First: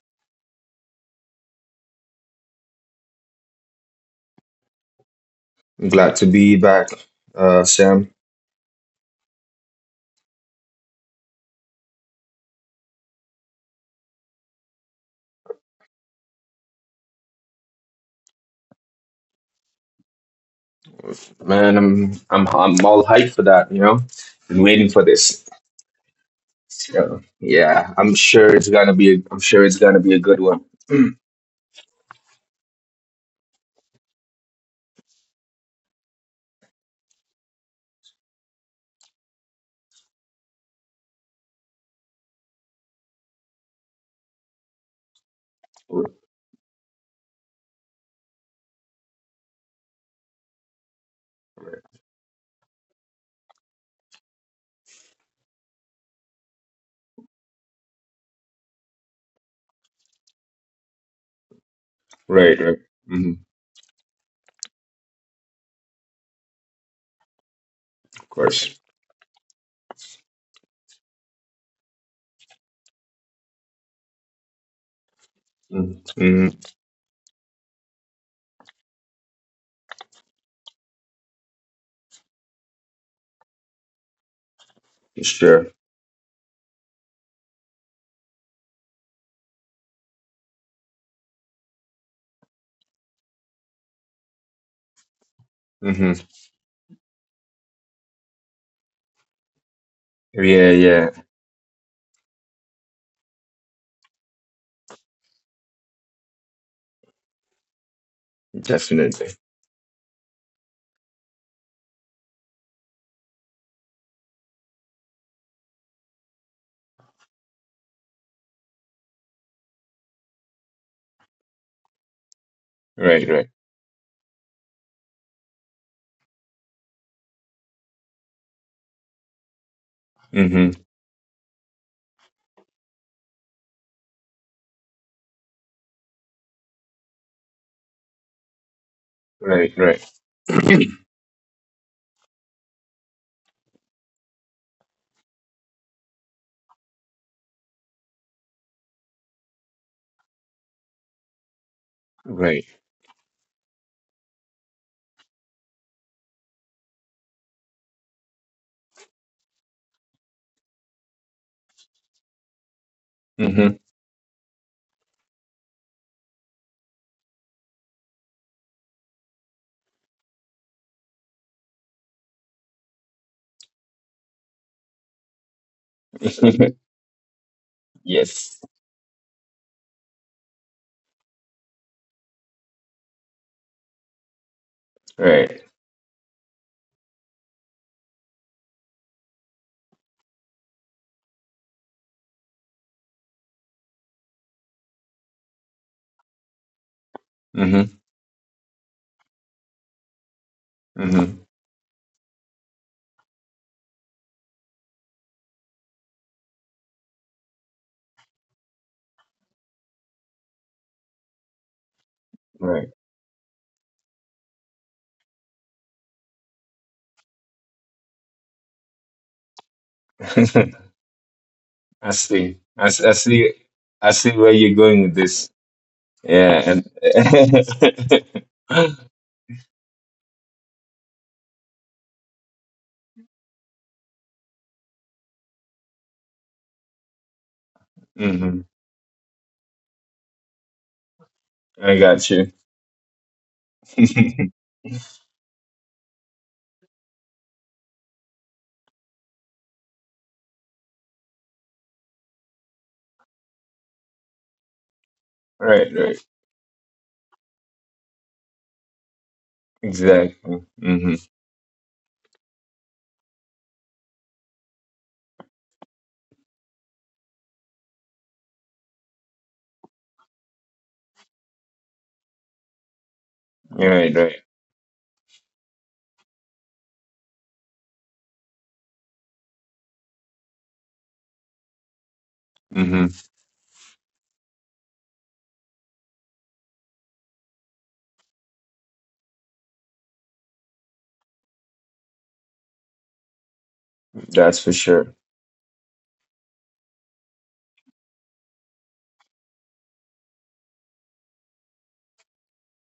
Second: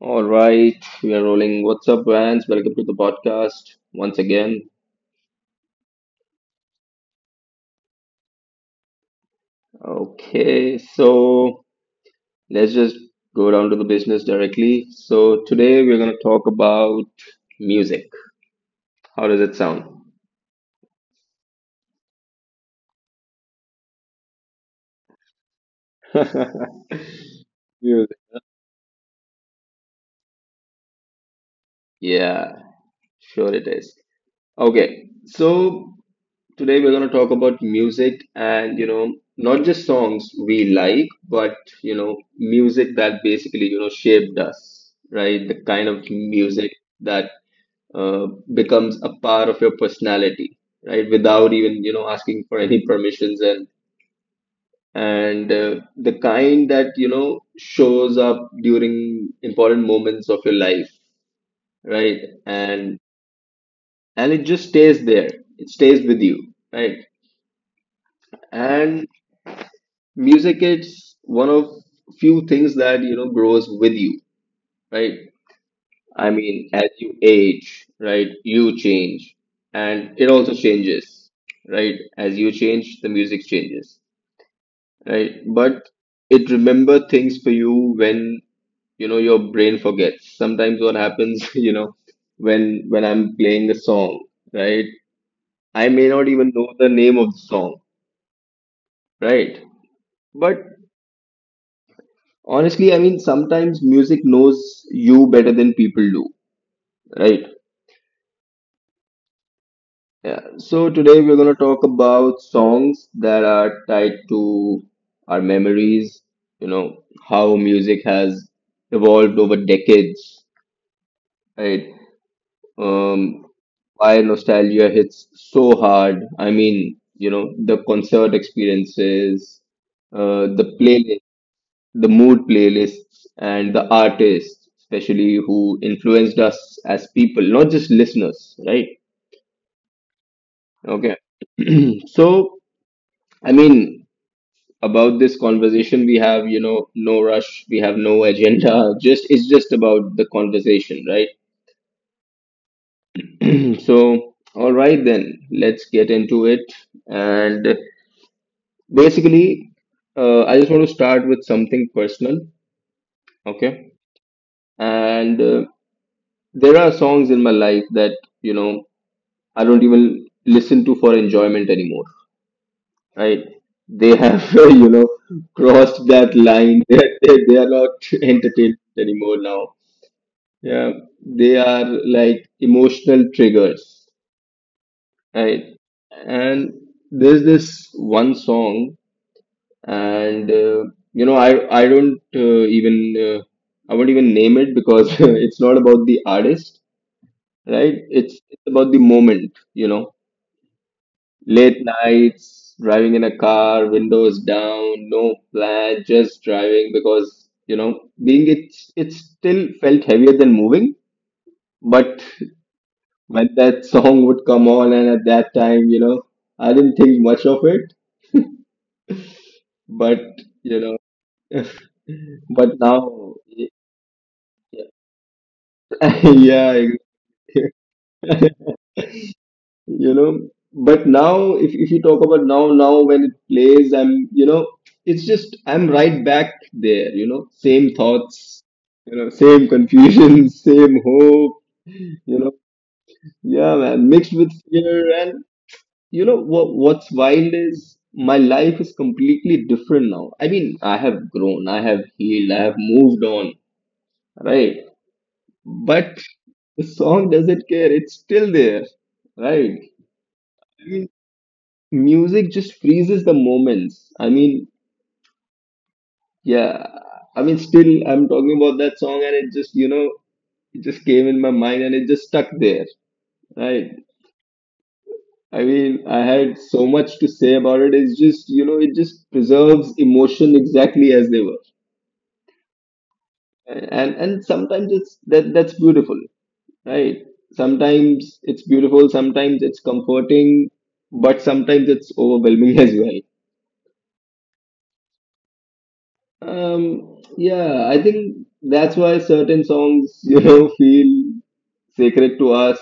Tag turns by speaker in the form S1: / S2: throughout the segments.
S1: All right, we are rolling. What's up, Vance? Welcome to the podcast once again.
S2: I'm glad to be back, Sam.
S1: Okay, so let's just go down to the business directly. So today we're going to talk about music. How does it sound?
S2: Man, I'm all hyped for that. You know, been waiting for this. So yeah,
S1: Music.
S2: I'm sure it's gonna be a good one.
S1: Yeah, sure it is. Okay, so today we're going to talk about music, and not just songs we like, but music that basically, shaped us, right? The kind of
S2: R-
S1: music that uh, becomes a part of your personality, right? Without even, you know, asking for any permissions, and the kind that, you know, shows up during important moments of your life, right?
S2: right, right.
S1: And
S2: hmm
S1: it just stays there, it stays with you, right?
S2: of course.
S1: And music is one of few things that, you know, grows with you, right?
S2: Mm-hmm,
S1: I mean,
S2: mm-hmm.
S1: as you age, right, you change, and it also changes, right? As you change, the music changes, right?
S2: Sure.
S1: But it remember things for you when, you know, your brain forgets sometimes what happens, you know, when I'm playing a song, right, I may
S2: hmm
S1: not even know the name of the song, right? But
S2: Yeah, yeah,
S1: honestly, I mean, sometimes music knows you better than people do, right?
S2: definitely.
S1: Yeah. So today we're going to talk about songs that are tied to our memories, you know, how music has evolved over decades, right?
S2: Right,
S1: Um,
S2: right.
S1: why nostalgia hits so hard. I mean, you know, the concert experiences,
S2: hmm
S1: the playlist, the mood playlists, and the artists, especially who influenced us as people, not just listeners, right?
S2: Right, right.
S1: Okay. So, I mean, about this conversation, we have, you know, no rush, we have no agenda, just it's just about the conversation, right?
S2: Right.
S1: So, all right, then let's get into it. And basically, I just want to start with something personal,
S2: hmm
S1: okay? And there are songs in my life that, you know, I don't even listen to for enjoyment anymore. Right? They have, you know, crossed that line. They are, they are not
S2: yes.
S1: entertained anymore now. Yeah, they are like emotional triggers,
S2: Right.
S1: right? And there's this one song, and you know, I don't even I won't even name it because it's not about the artist,
S2: hmm
S1: right? It's about the moment, you know.
S2: hmm
S1: Late nights, driving in a car, windows down, no plan, just driving because, you know, being it still felt heavier than moving. But
S2: Right.
S1: when that song would come on, and at that time, you know, I didn't think much of it. But, you know,
S2: I see.
S1: but
S2: I
S1: now,
S2: see. I see where you're going with this.
S1: yeah,
S2: Yeah,
S1: yeah,
S2: and
S1: exactly. You know, but now if you talk about now, now when it plays, I'm, you know, it's just I'm right back there, you know, same
S2: hmm
S1: thoughts, you know, same confusion, same hope,
S2: I got
S1: you
S2: you.
S1: know, yeah man, mixed with fear. And you know what, what's wild is my life is completely different now. I mean, I have grown, I have healed, I have moved on, right?
S2: Right,
S1: But
S2: right,
S1: the song doesn't care, it's still there, right?
S2: exactly. hmm
S1: Music just freezes the moments. I mean, yeah, I mean, still, I'm talking about that song, and it just, you know, it just came in my mind and it just stuck there, right?
S2: Right, right.
S1: I mean, I had so much to say about it. It's just, you know, it just preserves emotion exactly as they were.
S2: hmm
S1: And sometimes it's that that's beautiful, right? Sometimes it's beautiful, sometimes it's comforting, but sometimes it's overwhelming as well.
S2: That's for sure.
S1: Yeah, I think that's why certain songs, you know, feel sacred to us.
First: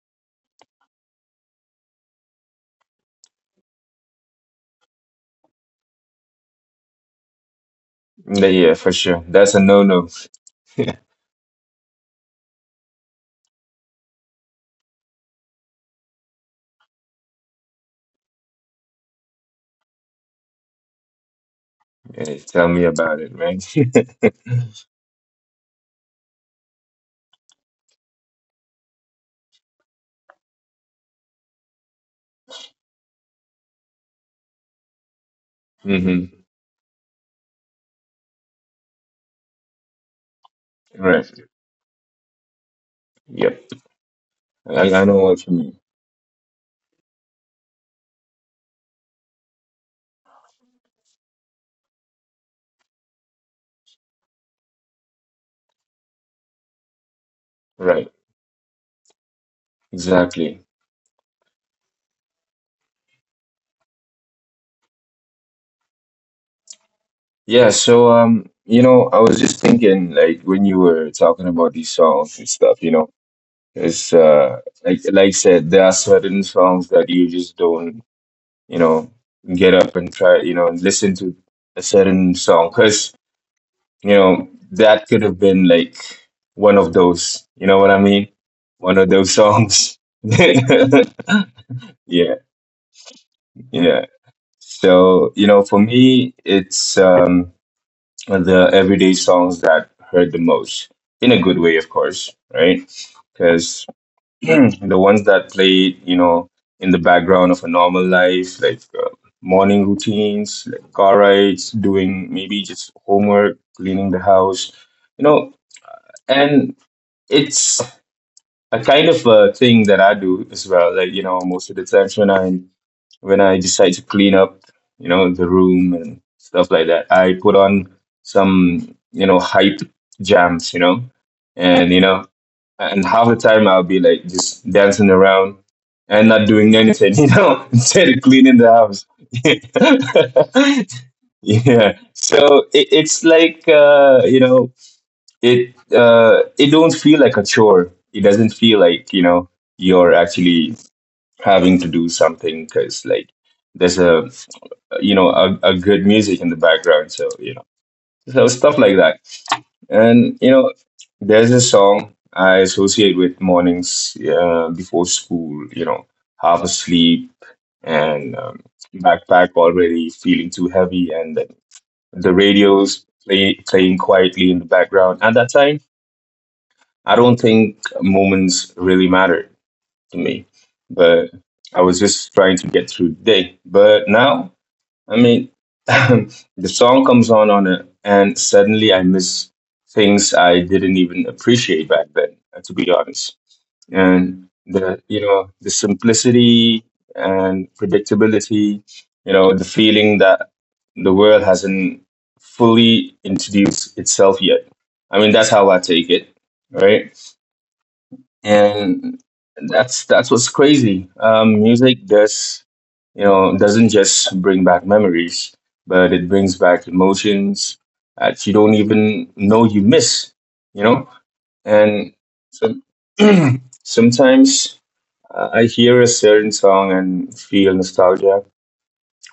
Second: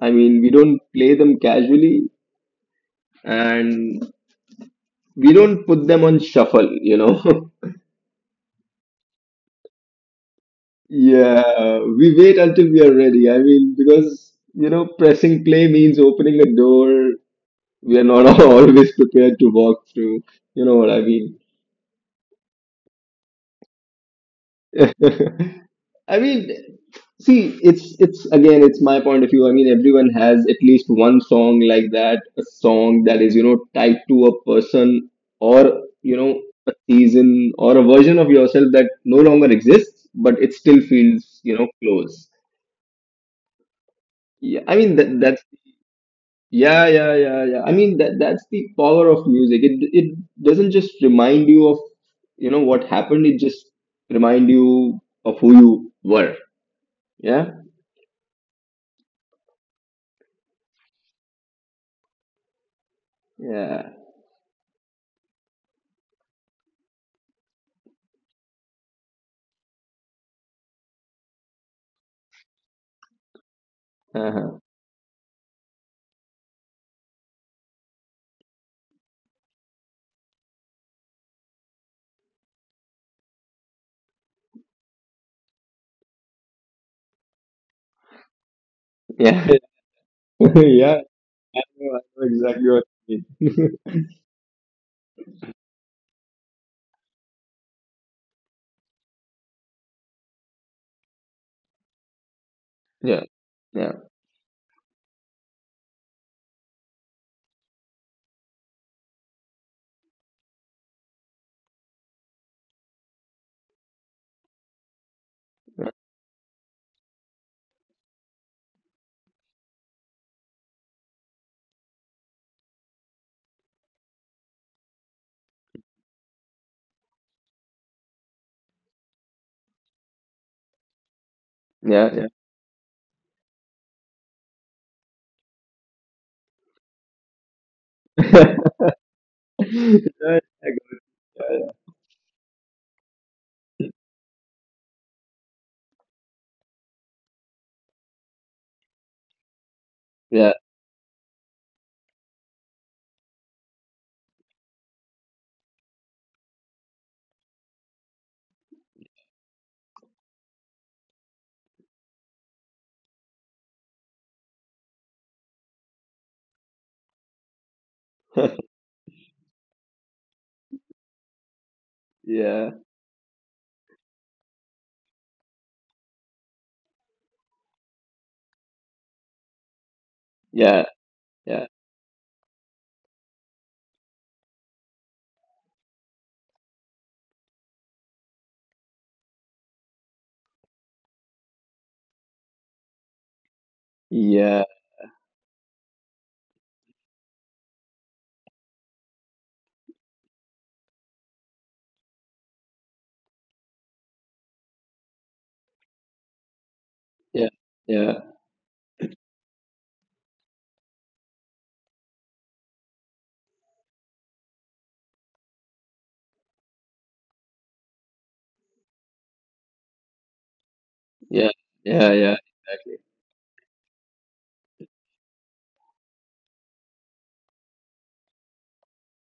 S1: I mean, we don't play them casually, and we don't put them on shuffle, you know.
S2: Yeah, yeah, for sure. That's a no-no.
S1: Yeah, we wait until we are ready. I mean, because, you know, pressing play means opening a door we are not always prepared to walk through. You know what I mean?
S2: Yeah, tell me about it, right?
S1: I mean, see, it's again, it's my point of view. I mean, everyone has at least one song like that, a song that is, you know, tied to a person or, you
S2: hmm
S1: know, a season or a version of yourself that no longer exists, but it still
S2: Right.
S1: feels, you know, close.
S2: Yep.
S1: Yeah, I mean
S2: I know
S1: that's
S2: what you mean.
S1: yeah, yeah, yeah, yeah. I mean that's the power of music. It doesn't just remind you of, you know, what happened. It just remind you of who you were. Yeah,
S2: Right. Exactly.
S1: yeah.
S2: Yeah. So, you know, I was just thinking, like, when you were talking about these songs and stuff, It's
S1: Uh-huh.
S2: like I said, there are certain songs that you just don't, you know, get up and try, you know, listen to a certain song because you know that could have been like one of those. You know what I mean? One of those
S1: Yeah.
S2: songs. Yeah,
S1: Yeah, I know exactly what you mean.
S2: yeah. So you know, for me, it's the everyday songs that hurt the most in a good way, of course, right?
S1: Yeah.
S2: because
S1: Yeah.
S2: the ones that played, you know, in the background of a normal life, like morning routines, like car rides, doing maybe just homework, cleaning the house, you know, and it's a kind of a thing that I do as well. Like, you know, most of the times when I decide to clean up, you know, the room and stuff like that, I put on some, you know, hype jams, you know, and you
S1: Yeah. Yeah.
S2: know, and half the time I'll be like just dancing around and not doing anything, you know, instead of
S1: Yeah.
S2: cleaning the house.
S1: Yeah. I got-
S2: Yeah. So it's like you know, it don't feel like a chore. It doesn't feel like you know you're
S1: Yeah.
S2: actually having to do something because like there's a you know a good music in the background. So you know, so stuff like that. And you know, there's a song I associate with mornings before school. You know, half asleep and backpack already feeling too heavy, and the
S1: Yeah.
S2: playing quietly in the background. At that time, I don't think moments really mattered to me,
S1: Yeah.
S2: but
S1: Yeah.
S2: I was just trying to get through the day. But now I mean, the song comes on it, and suddenly I miss things I didn't even appreciate back then, to be honest. And
S1: Yeah.
S2: the you know the simplicity and predictability, you know, the feeling that the world hasn't fully introduced itself yet. I mean, that's how I take it, right?
S1: Yeah. Yeah.
S2: And that's what's crazy. Music does you know doesn't just bring back memories, but it brings back emotions that you don't even know you miss. You know,
S1: Yeah. Yeah.
S2: and
S1: Yeah.
S2: so sometimes I hear a certain song and feel nostalgia,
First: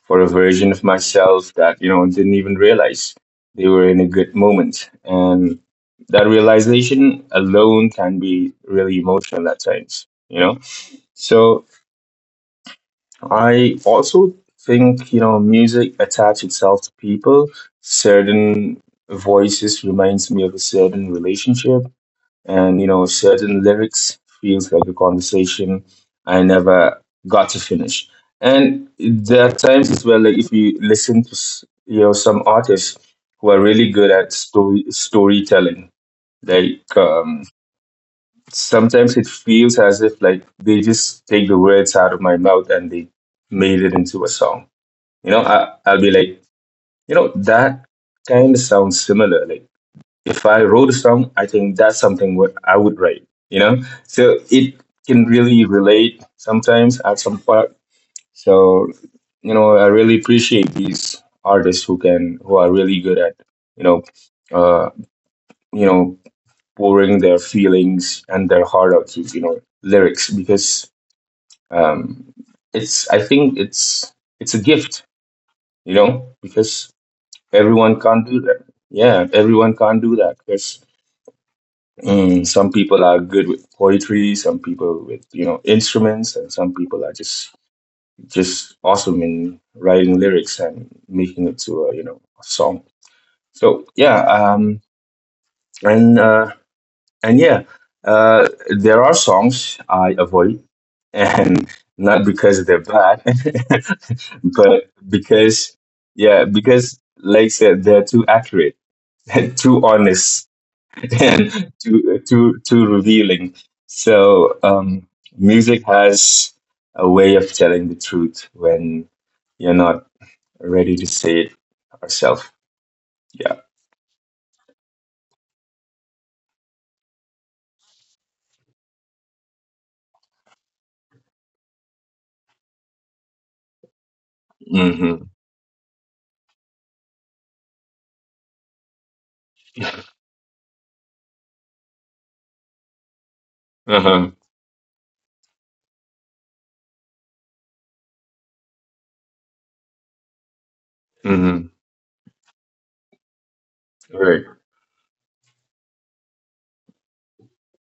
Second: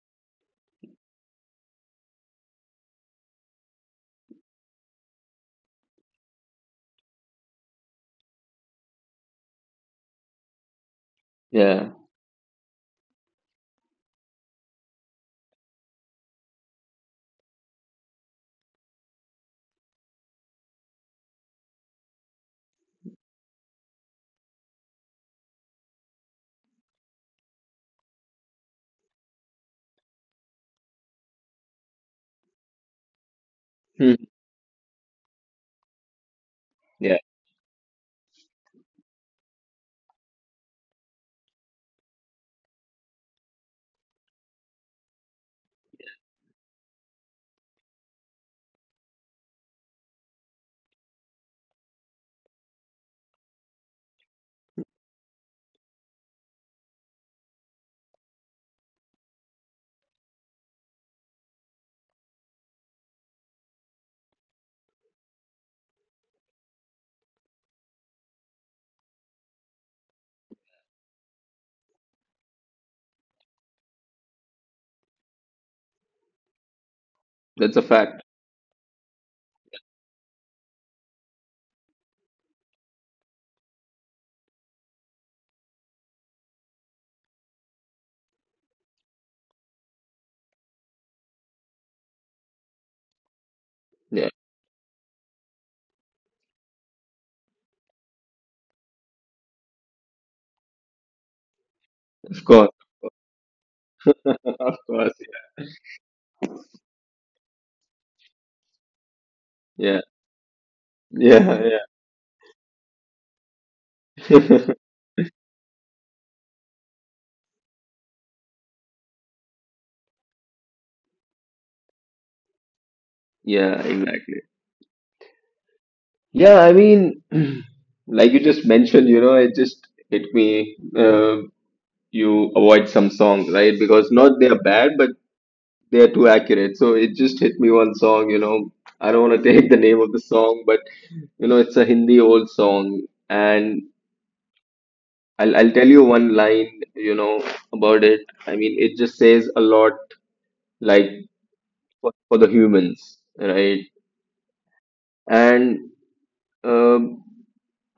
S2: for a version of myself that you know didn't even realize they were in a good moment, and that realization alone can be really emotional at times, you know. So
S1: Yeah.
S2: I also think you know music attaches itself to people, certain voices reminds me of a certain relationship, and you know certain lyrics feels like a conversation I never got to finish. And there are times as well, like if you listen to you know some artists who are really good
S1: Hmm.
S2: at storytelling, like
S1: Yeah.
S2: sometimes it feels as if like they just take the words out of my mouth and they made it into a song. You know, I'll be like you know that kind of sounds similar. Like if I wrote a song, I think that's something what I would write, you know? So it can really relate sometimes at some part. So, you know, I really appreciate these artists who can, who are really good at, you know, uh, you know, pouring their feelings and their heart out through, you know, lyrics because um, I think it's a gift, you know, because
S1: That's a
S2: everyone
S1: fact.
S2: can't do that. Yeah, everyone can't do that because Mm, some people are good with poetry, some people with you know instruments, and some people are just awesome in writing lyrics and making it to a you know a song. So yeah,
S1: Yeah.
S2: and uh, and yeah, uh, there are songs I avoid, and not
S1: Of
S2: because
S1: course.
S2: they're bad,
S1: Of
S2: but
S1: course.
S2: because yeah, because like I said, they're too accurate, too
S1: Yeah.
S2: honest than
S1: Yeah.
S2: too revealing. So
S1: Yeah.
S2: music has a way of telling the truth when you're not ready to say it yourself. Yeah.
S1: Yeah. Exactly. Yeah. I mean, like you just mentioned, you know, it just hit me. You avoid some songs, right? Because not they are bad, but
S2: hmm
S1: they are too accurate. So it just hit me one song, you know. I don't want to take the name of the song, but you know, it's a Hindi old song, and
S2: Uh-huh.
S1: I'll tell you one line, you know, about it. I mean, it just says a lot, like
S2: hmm
S1: for the humans, right?
S2: Right.
S1: And um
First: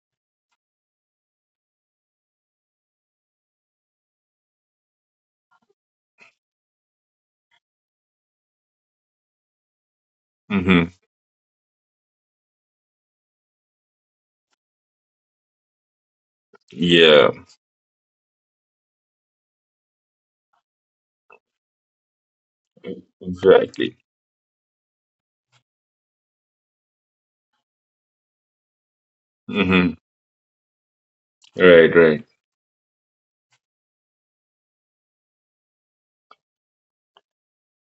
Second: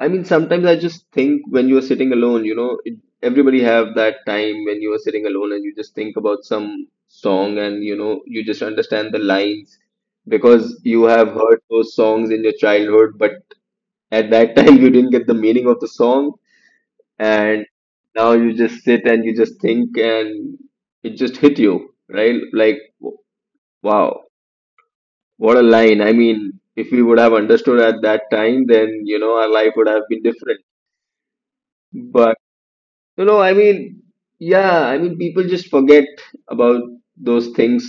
S1: I mean, sometimes I just think when you are sitting alone, you know, it, everybody have that time when you are sitting alone and you just think about some song, and you know, you just understand the lines because
S2: hmm
S1: you have heard those songs in your childhood, but at that time you didn't get the meaning of the song,
S2: Yeah.
S1: and now you just sit and you just think, and it just hit you, right? Like,
S2: Exactly.
S1: wow, what a line! I mean, if we would have understood at that time, then you know our life would
S2: hmm
S1: have been different,
S2: Right. Right.
S1: but you know, I mean, yeah, I mean, people just forget about those things,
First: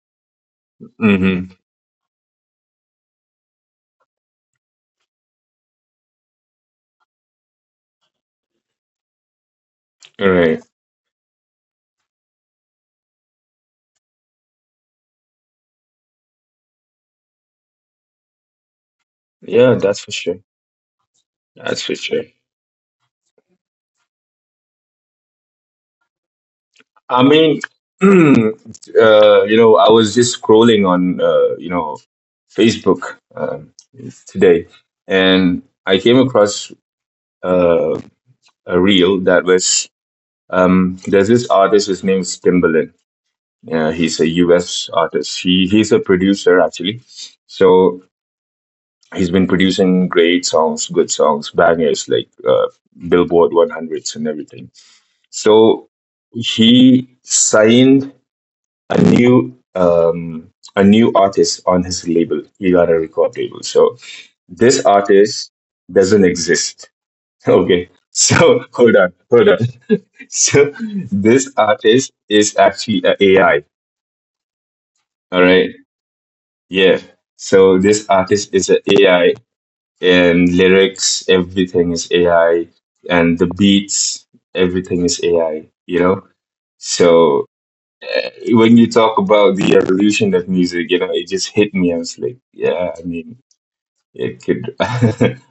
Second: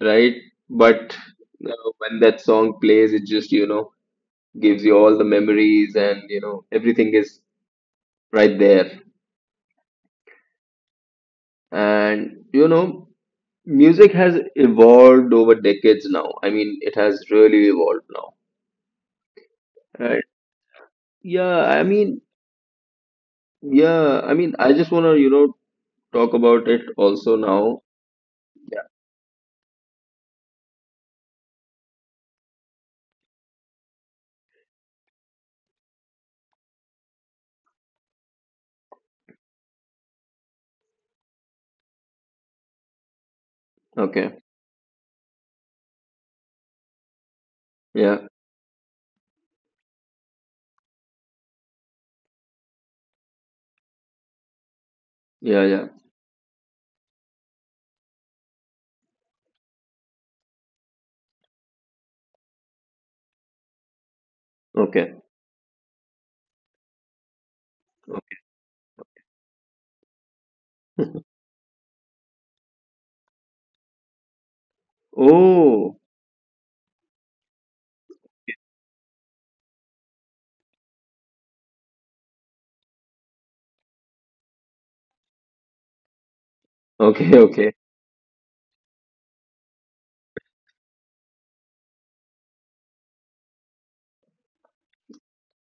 S1: right? But
S2: hmm
S1: you know, when that song plays, it just, you know, gives you all the memories and, you know, everything is right there.
S2: Right.
S1: And, you know, music has evolved over decades now. I mean, it has really evolved now.
S2: Yeah. That's for
S1: And
S2: sure.
S1: yeah,
S2: That's
S1: I
S2: for
S1: mean,
S2: sure.
S1: yeah, I mean, I just want to, you know, talk about it
S2: I
S1: also
S2: mean,
S1: now.
S2: you know, I was just scrolling on, you know, Facebook today, and I came across uh, a reel that was there's this artist. His name is Timbaland.
S1: Yeah.
S2: He's a
S1: Okay.
S2: U.S. artist. He's a producer actually, so
S1: Yeah.
S2: he's been producing great songs, good songs, bangers like Billboard 100's and everything.
S1: Yeah. Yeah.
S2: So he signed a new um, a new artist on his label, Ilana Record label. So this
S1: Okay.
S2: artist doesn't exist. Okay. So hold on, hold on. So this artist is actually an AI. All right.
S1: Oh.
S2: Yeah. So this artist is an AI, and lyrics, everything is AI, and the beats, everything is AI, you know?
S1: Okay,
S2: So.
S1: okay.
S2: Uh, when you talk about the evolution of music, you know, it just hit me. I was like, yeah, I mean, it could,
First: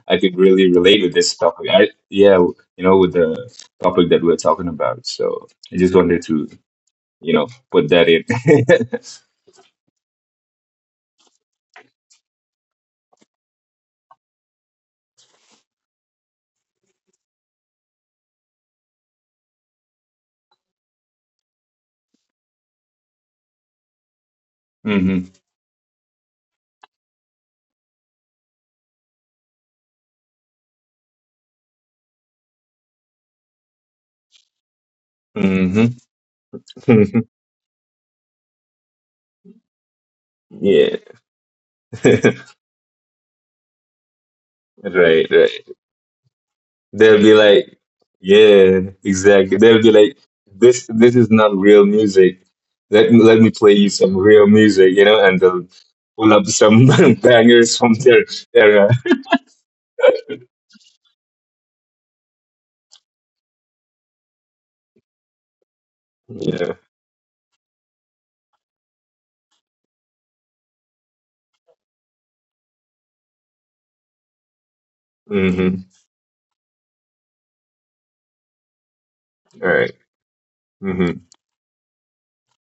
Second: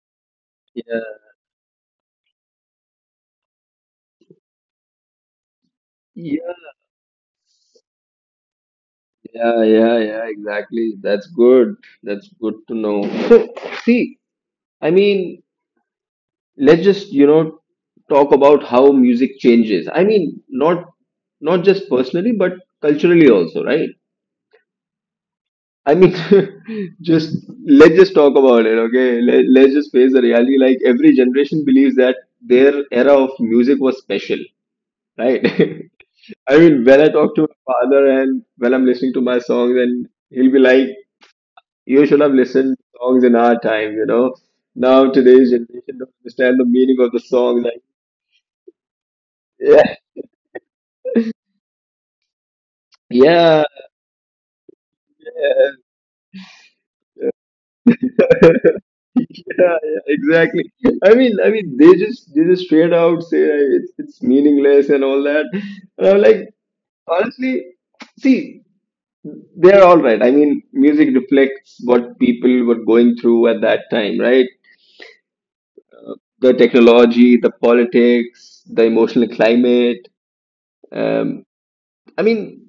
S2: I could really
S1: Yeah,
S2: relate with this topic. I, yeah, you know, with the topic that we're talking about. So I just wanted to,
S1: yeah,
S2: you know, put that in.
S1: yeah, exactly. That's good. That's good to know. So, see, I mean, let's just, you know, talk about how music changes. I mean, not just personally, but culturally also, right?
S2: hmm
S1: I mean, just let's just talk about it, okay? Let's just face the reality. Like every generation believes that their era of music was special, right?
S2: hmm
S1: I mean, when I talk to my father and when I'm listening to my songs, and he'll be like,
S2: yeah.
S1: "You should have listened to songs in our time, you know. Now
S2: Right. Right.
S1: today's generation don't understand the meaning of
S2: They'll
S1: the
S2: be
S1: song."
S2: like,
S1: Like,
S2: yeah, exactly. They'll
S1: yeah,
S2: be like, this is not real music. Let me
S1: yeah,
S2: play you some real music, you know, and they'll
S1: yeah,
S2: pull up some bangers from their
S1: yeah,
S2: era.
S1: yeah, exactly. I mean, they just straight out say like, it's meaningless and all that. And I'm like,
S2: Yeah.
S1: honestly, see, they're all right. I mean, music reflects what people were going through at that time, right?
S2: Mm-hmm.
S1: The technology, the politics, the emotional
S2: All right.
S1: climate.
S2: Mm-hmm.
S1: Um, I mean,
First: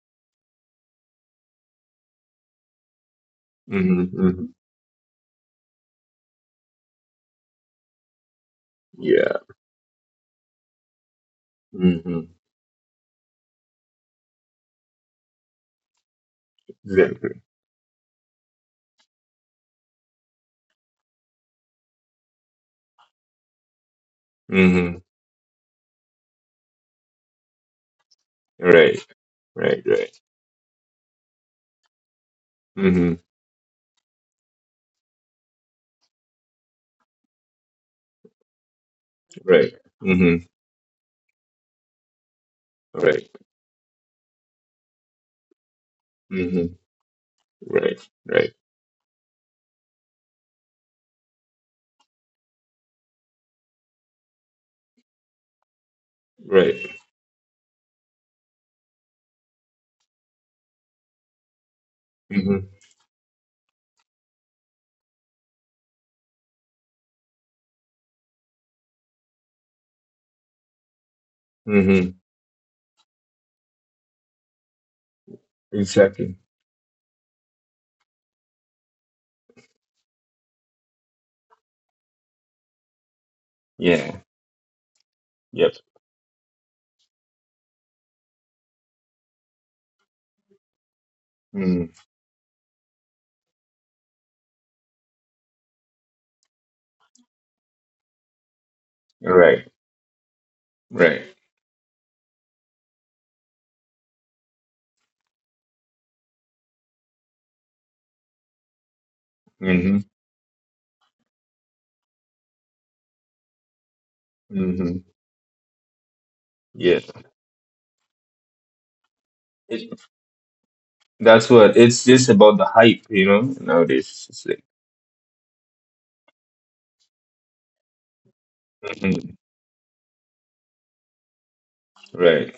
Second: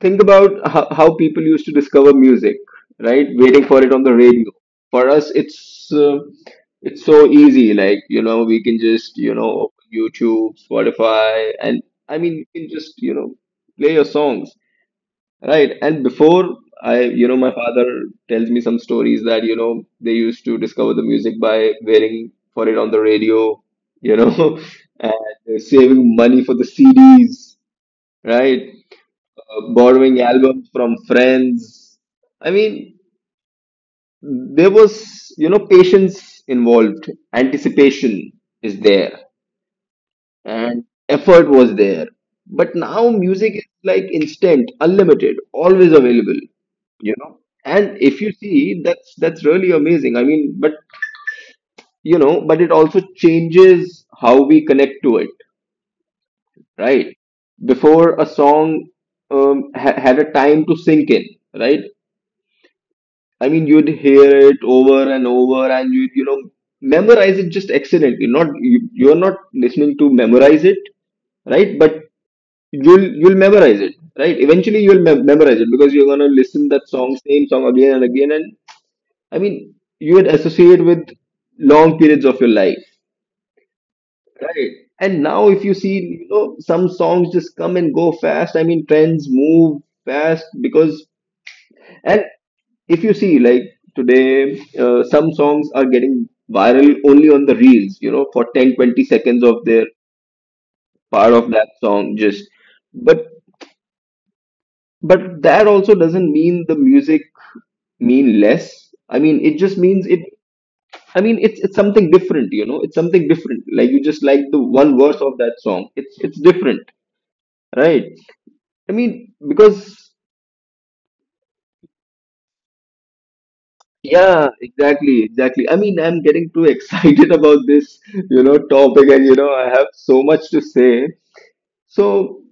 S1: think about how people used to discover music, right? Waiting for it on
S2: Mm-hmm.
S1: the
S2: Mm-hmm.
S1: radio. For us, it's so easy. Like you know, we can just,
S2: Yeah.
S1: you know, open YouTube, Spotify, and I
S2: Mm-hmm.
S1: mean, you can just, you know, play your songs. Right. And before you
S2: Exactly.
S1: know, my father tells me some stories that, you know, they used to discover the music by waiting for it on the radio, you know,
S2: Mm-hmm.
S1: and saving money for the CDs, right?
S2: Right. Right. Right.
S1: Borrowing albums from friends. I mean,
S2: Mm-hmm.
S1: there was, you know, patience involved, anticipation is there,
S2: Right. Mm-hmm.
S1: and effort was there. But now
S2: Right.
S1: music is like instant, unlimited, always available,
S2: Mm-hmm.
S1: you know.
S2: Right.
S1: And if you
S2: Right.
S1: see, that's really amazing. I mean, but you know, but it also changes how we connect to it,
S2: Right.
S1: right? Before a song had a time to sink in, right?
S2: Mm-hmm.
S1: I mean, you'd hear it over and over, and you know, memorize it just accidentally. Not you, you're not listening to memorize it, right? But
S2: Mm-hmm.
S1: you'll memorize it, right? Eventually you'll memorize it because you're going
S2: Exactly.
S1: to listen that song, same song again and again. And I mean, you would associate with long periods of your life,
S2: Yeah.
S1: right? And now if
S2: Yep.
S1: you see, you know, some songs just come and go fast. I mean, trends move fast because,
S2: Mm-hmm.
S1: and if you see like today, some songs are getting viral only on the reels, you know, for 10-20 seconds
S2: Right.
S1: of their
S2: Right.
S1: part of that song just. but but that also doesn't mean the music mean less. I mean, it just
S2: hmm
S1: means it. I mean, it's something different, you know. It's something different. Like you just like the
S2: hmm
S1: one verse of that song. It's different,
S2: Yeah.
S1: right? I mean, because
S2: It, that's what it's just about the hype, you know, nowadays. It's
S1: yeah,
S2: like,
S1: exactly, exactly. I mean, I'm getting too excited about this, topic, and
S2: mhm.
S1: I have so much to say. So
S2: Right.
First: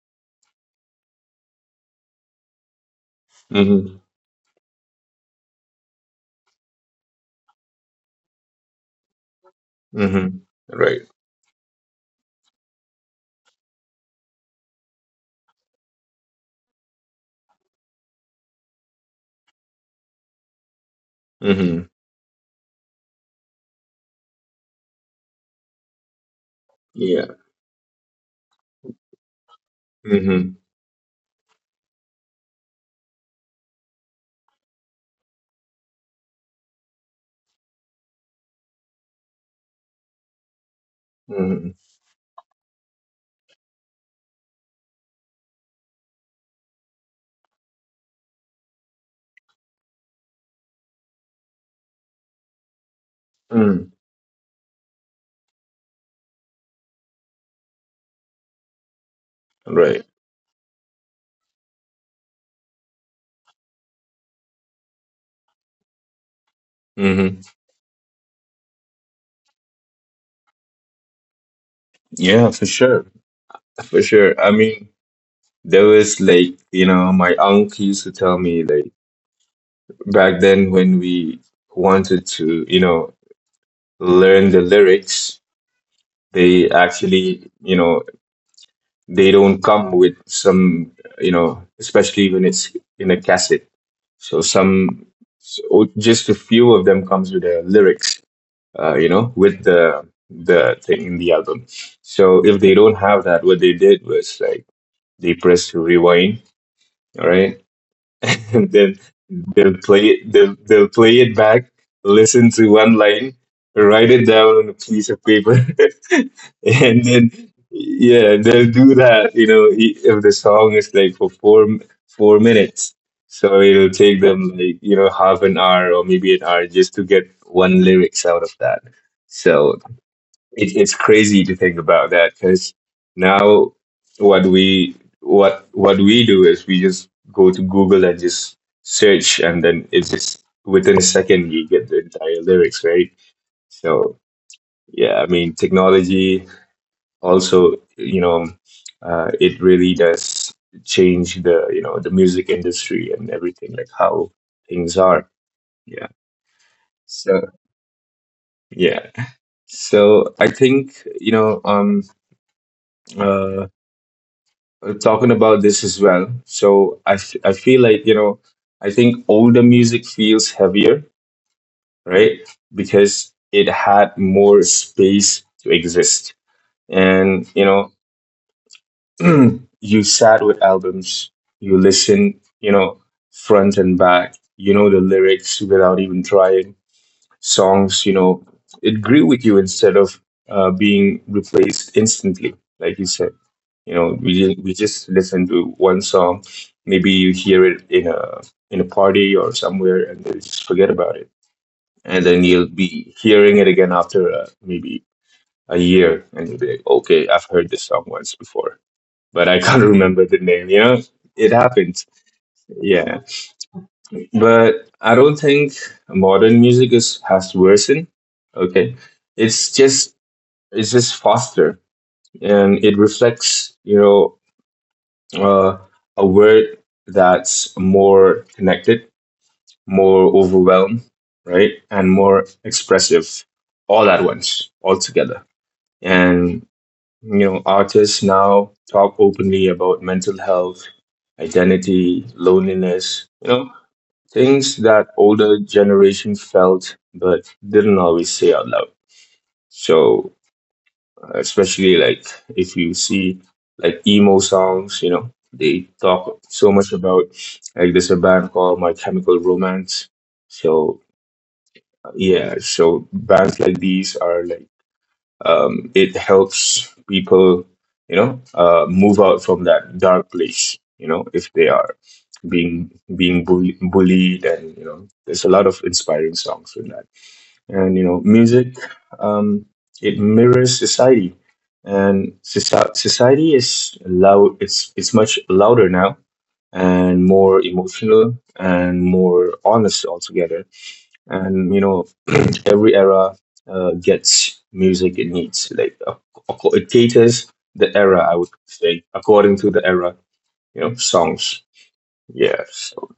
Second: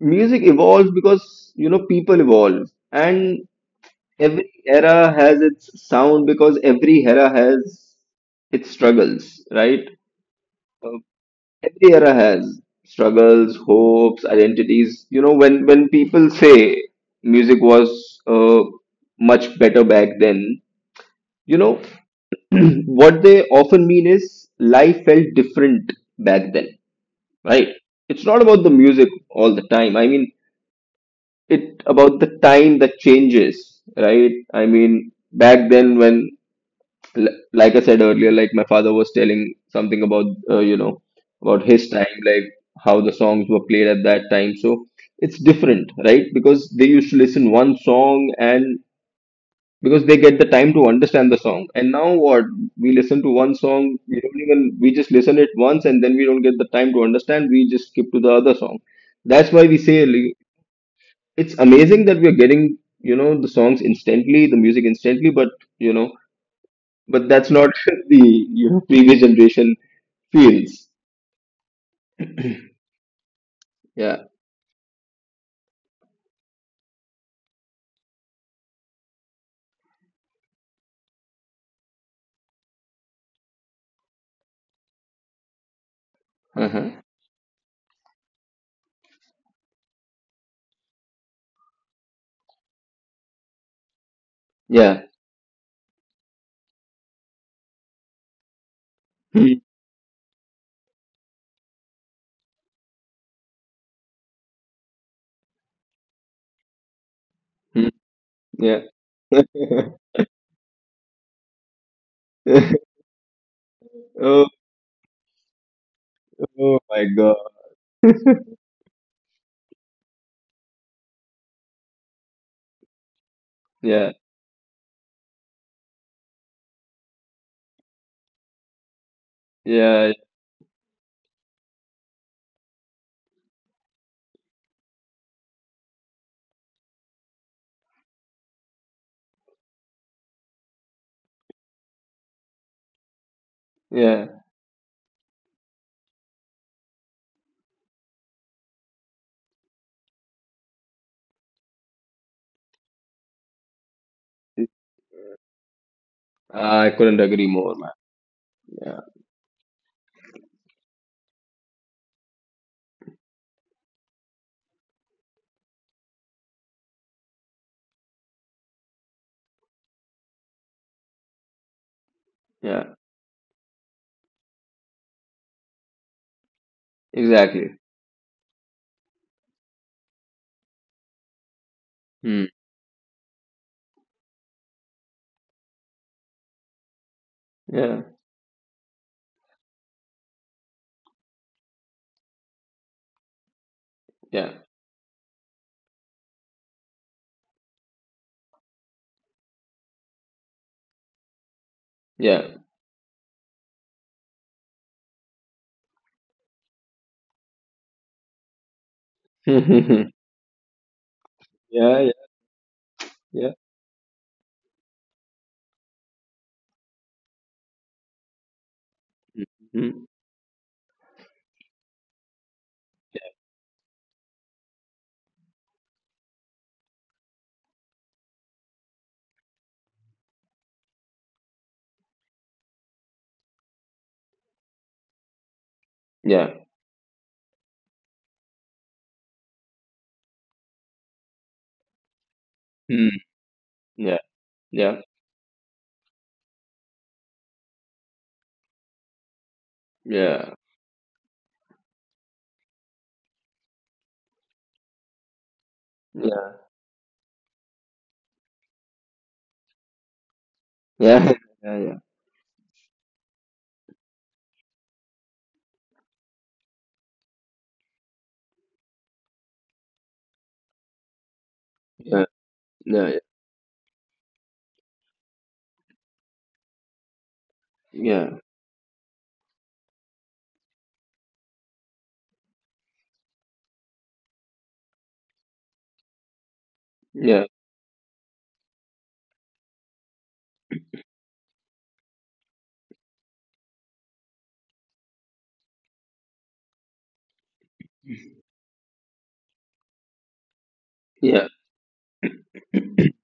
S1: music evolves because you know people evolve, and
S2: hmm
S1: every era has its sound because every era has its struggles, right?
S2: hmm Right.
S1: Every era has struggles, hopes, identities. You know, when people say music was uh, much better back then, you know,
S2: hmm
S1: what they often mean is life felt different back then,
S2: Yeah.
S1: right? It's not about the music all the time. I mean,
S2: hmm
S1: it about the time that changes, right? I mean, back then when like I said earlier, like my father was telling something about you know about
S2: hmm
S1: his time, like how the songs were played at that time. So it's different, right? Because they used to listen one song and because they get the time to understand the song. And now what? We listen to one
S2: hmm
S1: song, we don't even we just listen it once and then we don't get the time to understand. We just skip to the other song. That's why we
S2: Right.
S1: say like, it's amazing that we are getting you know the songs instantly, the music instantly, but you know but
S2: hmm
S1: that's not the previous generation feels.
S2: Yeah, for sure. For
S1: Yeah.
S2: sure. I mean, there was like, you know, my uncle used to tell me like back then when we wanted to, you know, learn the lyrics, they
S1: Uh-huh.
S2: actually, you know, they don't come with some, you know, especially when it's in a cassette. So
S1: Yeah.
S2: some, so just a few of them comes with the lyrics, you know,
S1: Mhm.
S2: with the thing in the album. So if they don't have that, what they did was like they pressed rewind, right?
S1: Mhm. Yeah.
S2: they'll, they'll play it back, listen to one line, write it
S1: Oh,
S2: down on a piece of paper.
S1: oh my
S2: And then
S1: God.
S2: yeah, they'll do that you know if the song is like for 4 minutes, so it'll
S1: Yeah.
S2: take them like you know 1/2 hour or maybe an hour just to get one lyrics out of that. So
S1: Yeah.
S2: it, it's crazy to think about that because now what we what we do is we just go to Google and just search, and then it's just within a second you get the entire lyrics, right? So
S1: Yeah.
S2: yeah, I mean technology also you know it really does change the you know the music industry and everything, like how things are. Yeah,
S1: I couldn't
S2: so
S1: agree more, man. Yeah.
S2: yeah. So I think you know uh, talking about this as well. So I feel like, you know, I think older music feels heavier, right?
S1: Yeah.
S2: Because it had more space to exist. And, you
S1: Exactly.
S2: know, you sat with albums, you
S1: Hmm.
S2: listened, you know, front and back, you know, the lyrics without even trying
S1: Yeah.
S2: songs, you know, it grew with you instead of being replaced instantly, like you said. You know, we
S1: Yeah.
S2: didn't- we just listen to one song, maybe you hear it in a party or somewhere, and then you just forget about it, and then
S1: Yeah.
S2: you'll be hearing it again after maybe a year, and you'll be like, okay, I've heard this song once before, but I can't
S1: Yeah.
S2: remember the name. You know, it
S1: Yeah.
S2: happens. Yeah,
S1: Yeah.
S2: but I don't think modern music is has worsened. Okay, it's
S1: Mhm.
S2: just it's just faster, and it reflects you know uh, a word that's more connected, more overwhelmed, right, and more expressive all at once, all together.
S1: Yeah.
S2: And artists now talk openly about mental health, identity,
S1: Hmm.
S2: loneliness,
S1: Yeah.
S2: things
S1: Yeah.
S2: that older generation felt but didn't always say out loud. So
S1: Yeah.
S2: especially like if you see like emo songs, they talk
S1: Yeah.
S2: so much about like there's a band called My Chemical Romance. So
S1: Yeah. Yeah.
S2: yeah, so bands like these are like it helps people, move out from that dark place, you know, if they are
S1: Yeah.
S2: being being bullied, and you know there's a lot of inspiring songs in that.
S1: Yeah.
S2: And you
S1: Yeah.
S2: know
S1: Yeah.
S2: music, um, it mirrors society, and society is loud. It's much louder now, and
S1: Yeah.
S2: more emotional and more honest altogether. And you know, every era gets music it needs, like it caters the era, I would say. According to the era, you know,
S1: Yeah.
S2: songs. Yeah, so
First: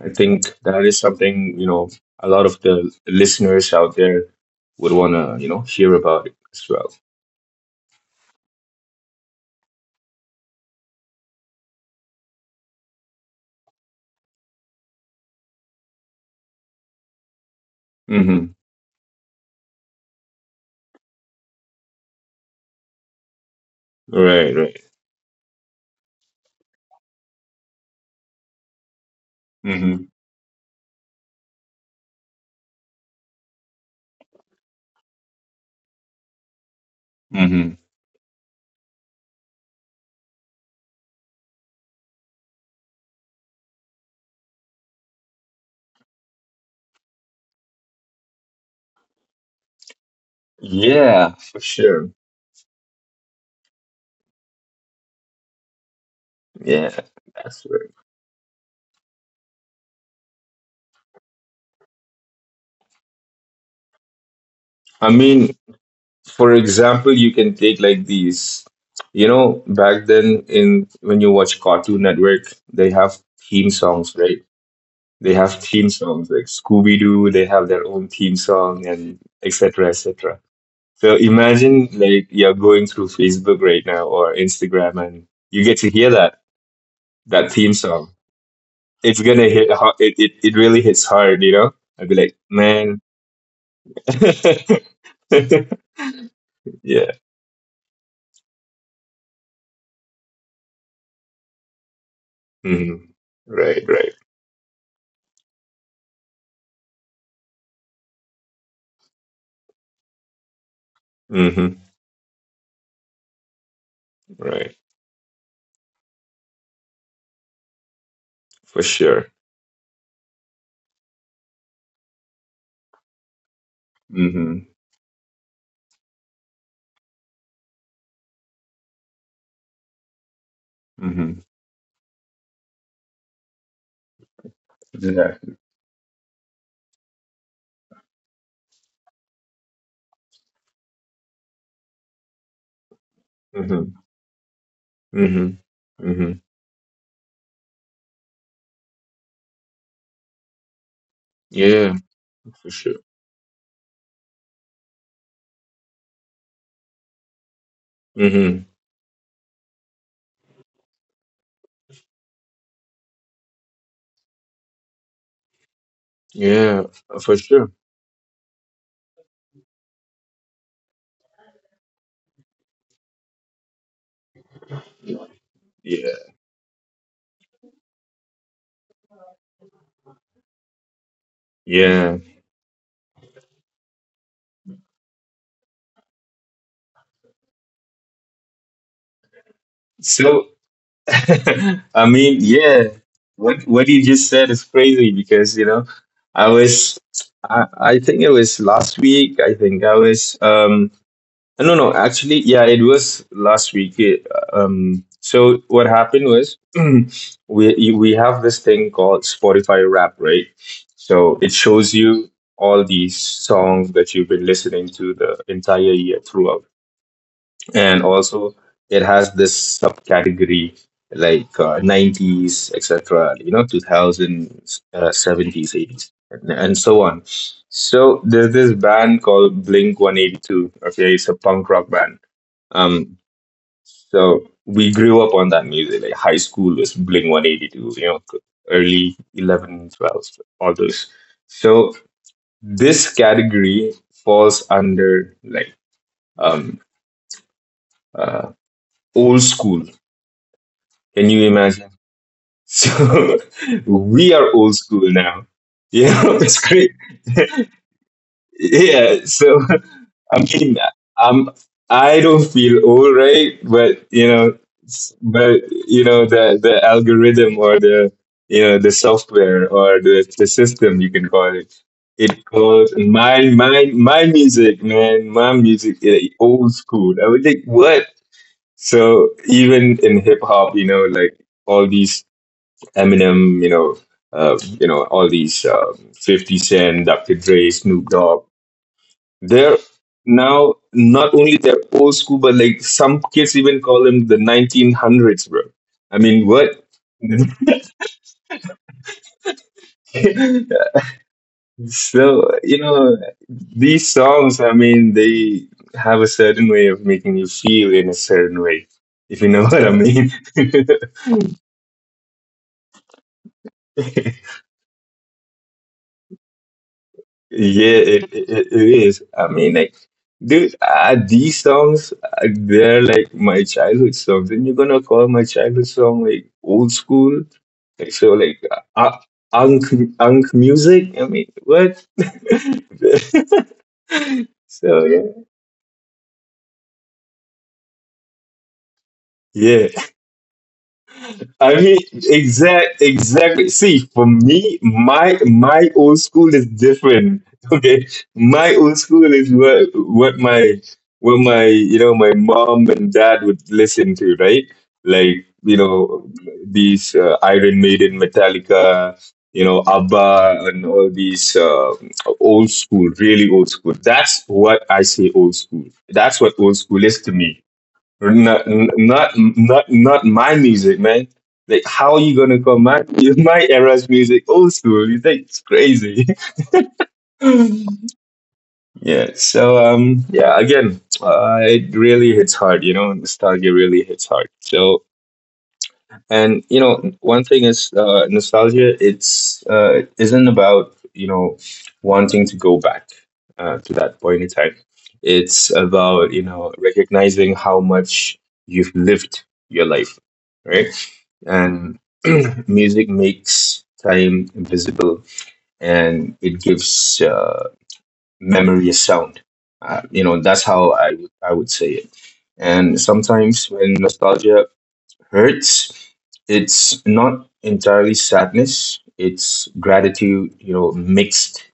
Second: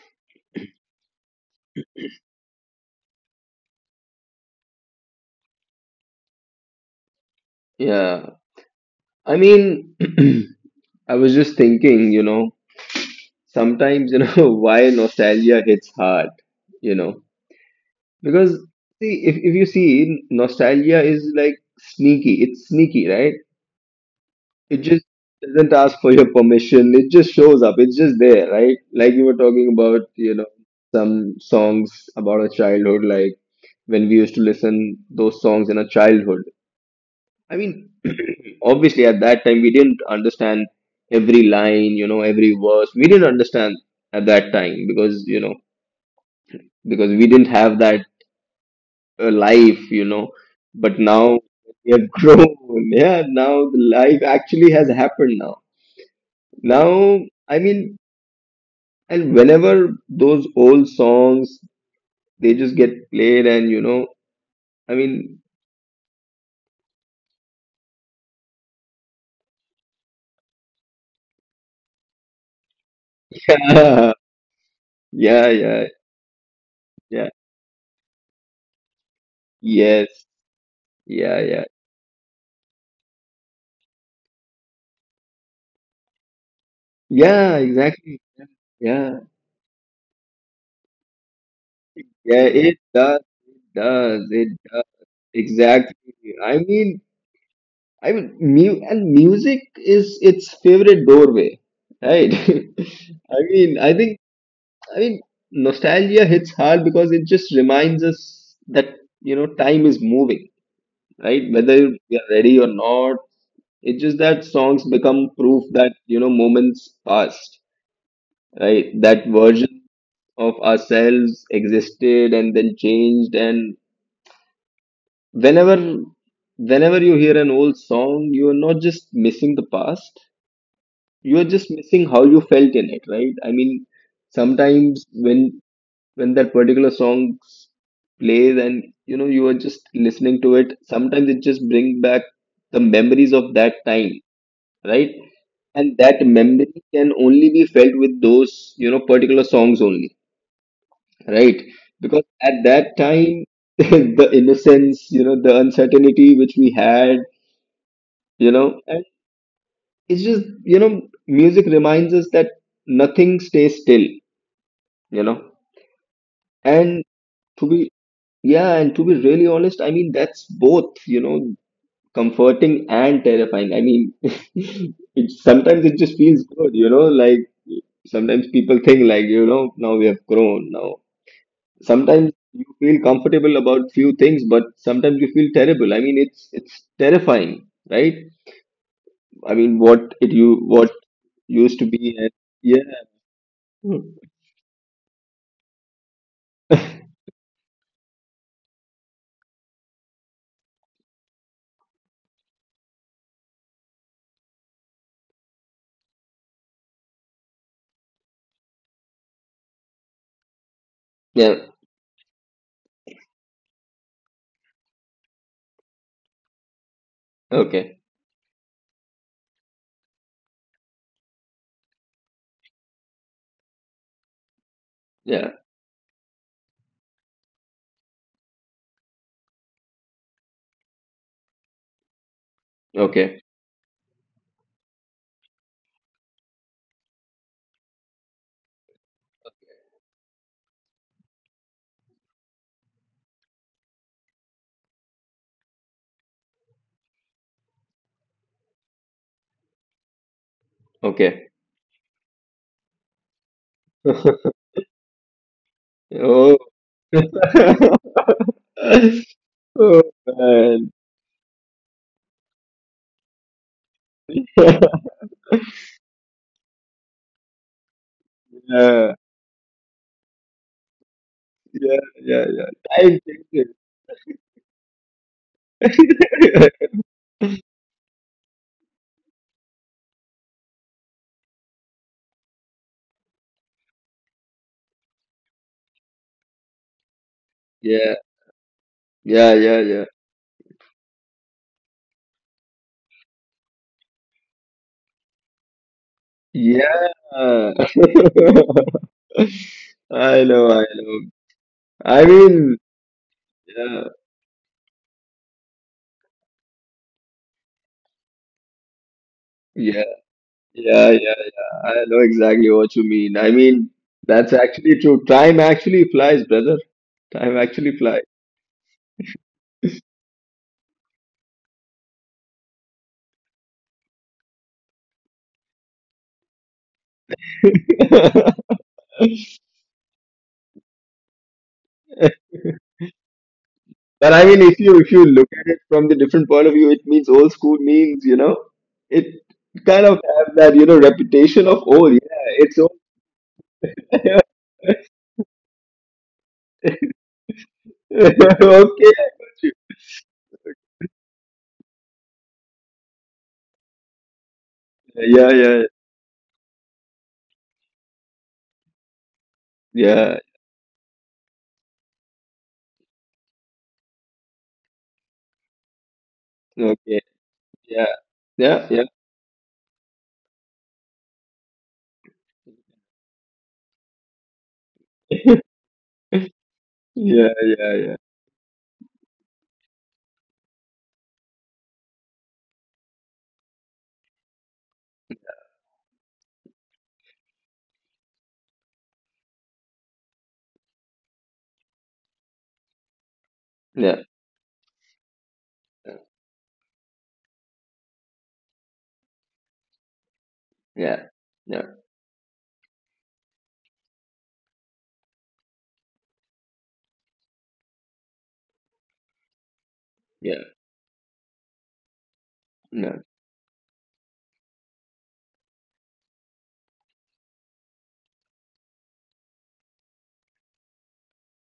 S2: I think that is something, you know, a lot of the listeners out there would want to, you know, hear about it as well.
S1: Yeah. I mean, I was just thinking, you know, sometimes, you know, why nostalgia hits hard, you know, because
S2: Mm-hmm.
S1: see, if you see, nostalgia is like sneaky, it's sneaky, right?
S2: Right,
S1: It
S2: right.
S1: just doesn't ask for your permission, it just shows up, it's just there, right? Like you were talking
S2: Mm-hmm.
S1: about, you know, some songs about our childhood, like when we used to listen those songs in our childhood. I
S2: Mm-hmm.
S1: mean, obviously at that time we didn't understand every line, you know, every verse. We didn't understand at that time because, you know, because we didn't have that life, you know. But
S2: Yeah,
S1: now
S2: for
S1: we
S2: sure.
S1: have grown. Yeah, now the life actually has happened now.
S2: Yeah,
S1: Now, I
S2: that's right.
S1: mean, and whenever those old songs, they just get played and, you know, I
S2: I
S1: mean,
S2: mean, for example, you can take like these, you know, back then in when you watch Cartoon Network, they have theme songs, right? They
S1: yeah, yeah,
S2: have
S1: yeah,
S2: theme songs like Scooby Doo.
S1: yeah,
S2: They have their own theme song, and etc.
S1: yes,
S2: etc. So
S1: yeah, yeah,
S2: imagine like you're going through Facebook right now or Instagram, and you get to hear that
S1: yeah,
S2: theme song.
S1: exactly.
S2: It's
S1: Yeah.
S2: gonna hit. It really hits hard, you know. I'd be like,
S1: Yeah, it
S2: man,
S1: does, it does exactly. I mean,
S2: yeah.
S1: I mean, mu and music is its favorite doorway, right?
S2: Hmm.
S1: I mean,
S2: Right,
S1: I
S2: right.
S1: think, I mean, nostalgia hits hard because it just reminds us that you know time is moving, right?
S2: Hmm.
S1: Whether we are ready or not, it's just that
S2: Right.
S1: songs become proof that you know moments passed,
S2: For
S1: right? That
S2: sure.
S1: version of ourselves existed and then changed. And
S2: Hmm.
S1: whenever whenever you hear an old song, you are not just missing the past, you
S2: Hmm.
S1: are just missing how you felt in it, right? I mean, sometimes when
S2: Exactly.
S1: that particular song plays and you know you are just listening to it, sometimes it just brings back the memories of that
S2: Hmm.
S1: time, right?
S2: Hmm.
S1: And that
S2: Hmm.
S1: memory can only be felt with those you know particular songs only, right?
S2: Yeah,
S1: Because at
S2: for sure.
S1: that time the innocence, you know, the uncertainty which we had, you
S2: Hmm.
S1: know. And it's just, you know, music reminds us that nothing stays still, you know.
S2: Yeah,
S1: And
S2: for
S1: to
S2: sure.
S1: be, yeah, and to be really honest, I mean, that's both you know comforting and terrifying. I mean, it sometimes it
S2: Yeah.
S1: just feels good, you know, like sometimes people think like you know now we have grown now,
S2: Yeah.
S1: sometimes you feel comfortable about few things but sometimes you feel terrible. I mean, it's terrifying, right? I mean, what it
S2: So,
S1: you what used to be.
S2: I
S1: And
S2: mean, yeah. What
S1: yeah.
S2: you just said is crazy because, you know, I was I think it was last week. I think I was, no, no, actually, yeah, it was last week. So what happened was, we have this thing called Spotify Wrap, right? So it
S1: Yeah.
S2: shows you all these songs that you've been listening to the entire year throughout, and
S1: Okay.
S2: also it has this subcategory like 90s, etc., you know, 2000s,
S1: Yeah.
S2: 70s, 80s, and so on. So there's this band called blink 182, okay, it's a punk rock band. um
S1: Okay.
S2: so we grew up on that music, like high school was blink 182, you know, early 11, 12, all those. So this category falls under like, um uh, old school. Can you
S1: Okay.
S2: imagine? So we are old school now. You know, it's
S1: Oh.
S2: great. Yeah. So
S1: Oh
S2: I mean,
S1: man.
S2: I'm I don't feel old, right? But you know, but you know the algorithm, or the, you know, the
S1: Yeah.
S2: software, or the system, you can call it.
S1: Yeah.
S2: It
S1: Yeah. Yeah.
S2: calls
S1: Time
S2: my
S1: changes.
S2: my my music, man. My music, old school. I was like, what? So even in hip hop, you know, like all these Eminem, you know, all these 50 Cent, Dr. Dre, Snoop
S1: Yeah.
S2: Dogg.
S1: Yeah.
S2: They're
S1: Yeah. Yeah.
S2: now, not only they're old school, but like some kids even call them the 1900s, bro. I mean, what?
S1: Yeah. I know. I know. I
S2: So
S1: mean,
S2: you know,
S1: yeah.
S2: these songs. I mean, they have a certain way of making you feel in a certain way, if you know what I
S1: Yeah.
S2: mean.
S1: Yeah. Yeah. I know exactly what you mean. I mean, that's actually true. Time actually flies, brother. Time
S2: Yeah,
S1: actually flies.
S2: it is. I mean, like, dude, these songs, they're like my childhood songs. And you're gonna call my childhood song like old school? Like, so, like, unk, unk music? I mean, what?
S1: But I mean,
S2: So,
S1: if
S2: yeah.
S1: you look at it from the different point of view, it means old school means you know it
S2: Yeah.
S1: kind of have that you know reputation
S2: I
S1: of
S2: mean,
S1: old. Yeah, it's old.
S2: exactly. See, for me, my old school is different. Okay, my old
S1: Okay.
S2: school is what my you know my mom and dad would listen to, right? Like,
S1: Yeah,
S2: you
S1: yeah,
S2: know, these Iron Maiden, Metallica, you know,
S1: yeah.
S2: ABBA, and all these old school, really old school. That's what I say old school. That's what old school is
S1: Okay.
S2: to me.
S1: Yeah,
S2: Not,
S1: yeah, yeah,
S2: not, not, not my music, man. Like, how are you gonna call my era's music old school? You think it's crazy?
S1: yeah, yeah, yeah,
S2: Yeah. So, yeah. Again, it really hits hard. You know, nostalgia really hits hard. So, and you know, one thing is nostalgia. It's it isn't about, you know, wanting to go back to that
S1: yeah,
S2: point in time. It's about, you know, recognizing how much you've lived your life, right?
S1: yeah, yeah,
S2: And music makes time invisible, and it gives memory a sound. You know, that's
S1: yeah,
S2: how I would say it. And
S1: yeah,
S2: sometimes when nostalgia hurts, it's not entirely sadness. It's gratitude, you know, mixed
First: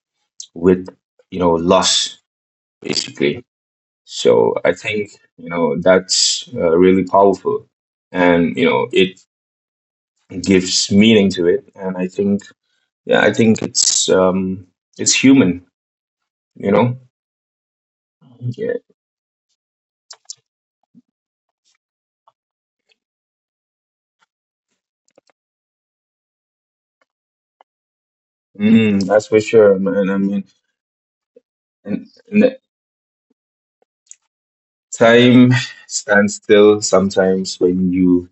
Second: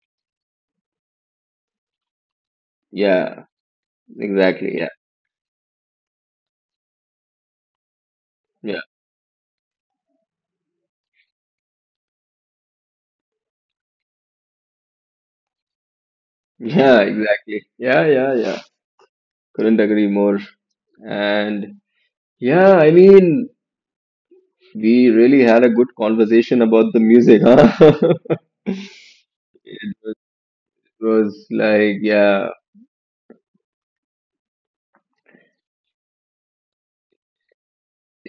S2: with, you know, loss,
S1: yeah.
S2: basically. So
S1: Exactly.
S2: I
S1: Yeah,
S2: think, you know, that's really powerful. And, you
S1: yeah,
S2: know, it gives meaning to it. And I think, yeah, I think it's human, you know?
S1: yeah. Exactly. Yeah, yeah, yeah.
S2: Yeah.
S1: Couldn't agree more. And yeah, I mean, we really had a good conversation about the music, huh?
S2: That's for sure, man. I mean,
S1: It was like,
S2: and,
S1: yeah,
S2: and time stands still sometimes when you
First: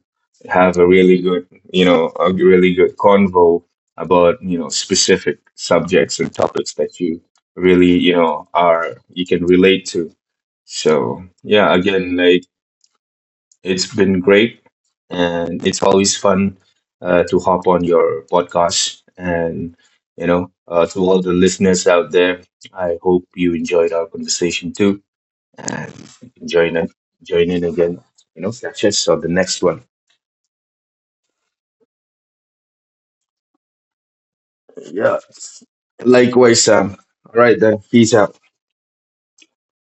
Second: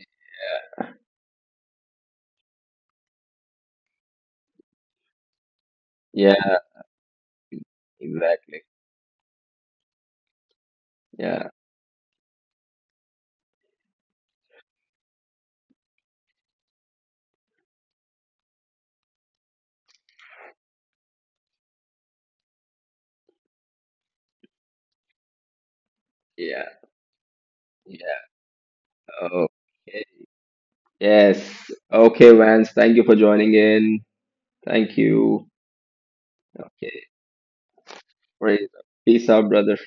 S2: have a really good, you know, a really good convo about, you know, specific subjects and
S1: yeah,
S2: topics that you really, you know,
S1: exactly.
S2: are you can relate to. So,
S1: Yeah,
S2: yeah, again, like, it's been great and it's always fun to hop on your podcast. And, you know, to all the listeners out there, I hope you enjoyed our conversation too, and
S1: yeah,
S2: join in, join in again.
S1: yeah.
S2: You know, catch us on the next one.
S1: Okay. Yes. Okay, Vance, thank you for joining in. Thank
S2: Yeah.
S1: you.
S2: Likewise, Sam.
S1: Okay,
S2: All right then. Peace out.
S1: praise. Peace out, brother.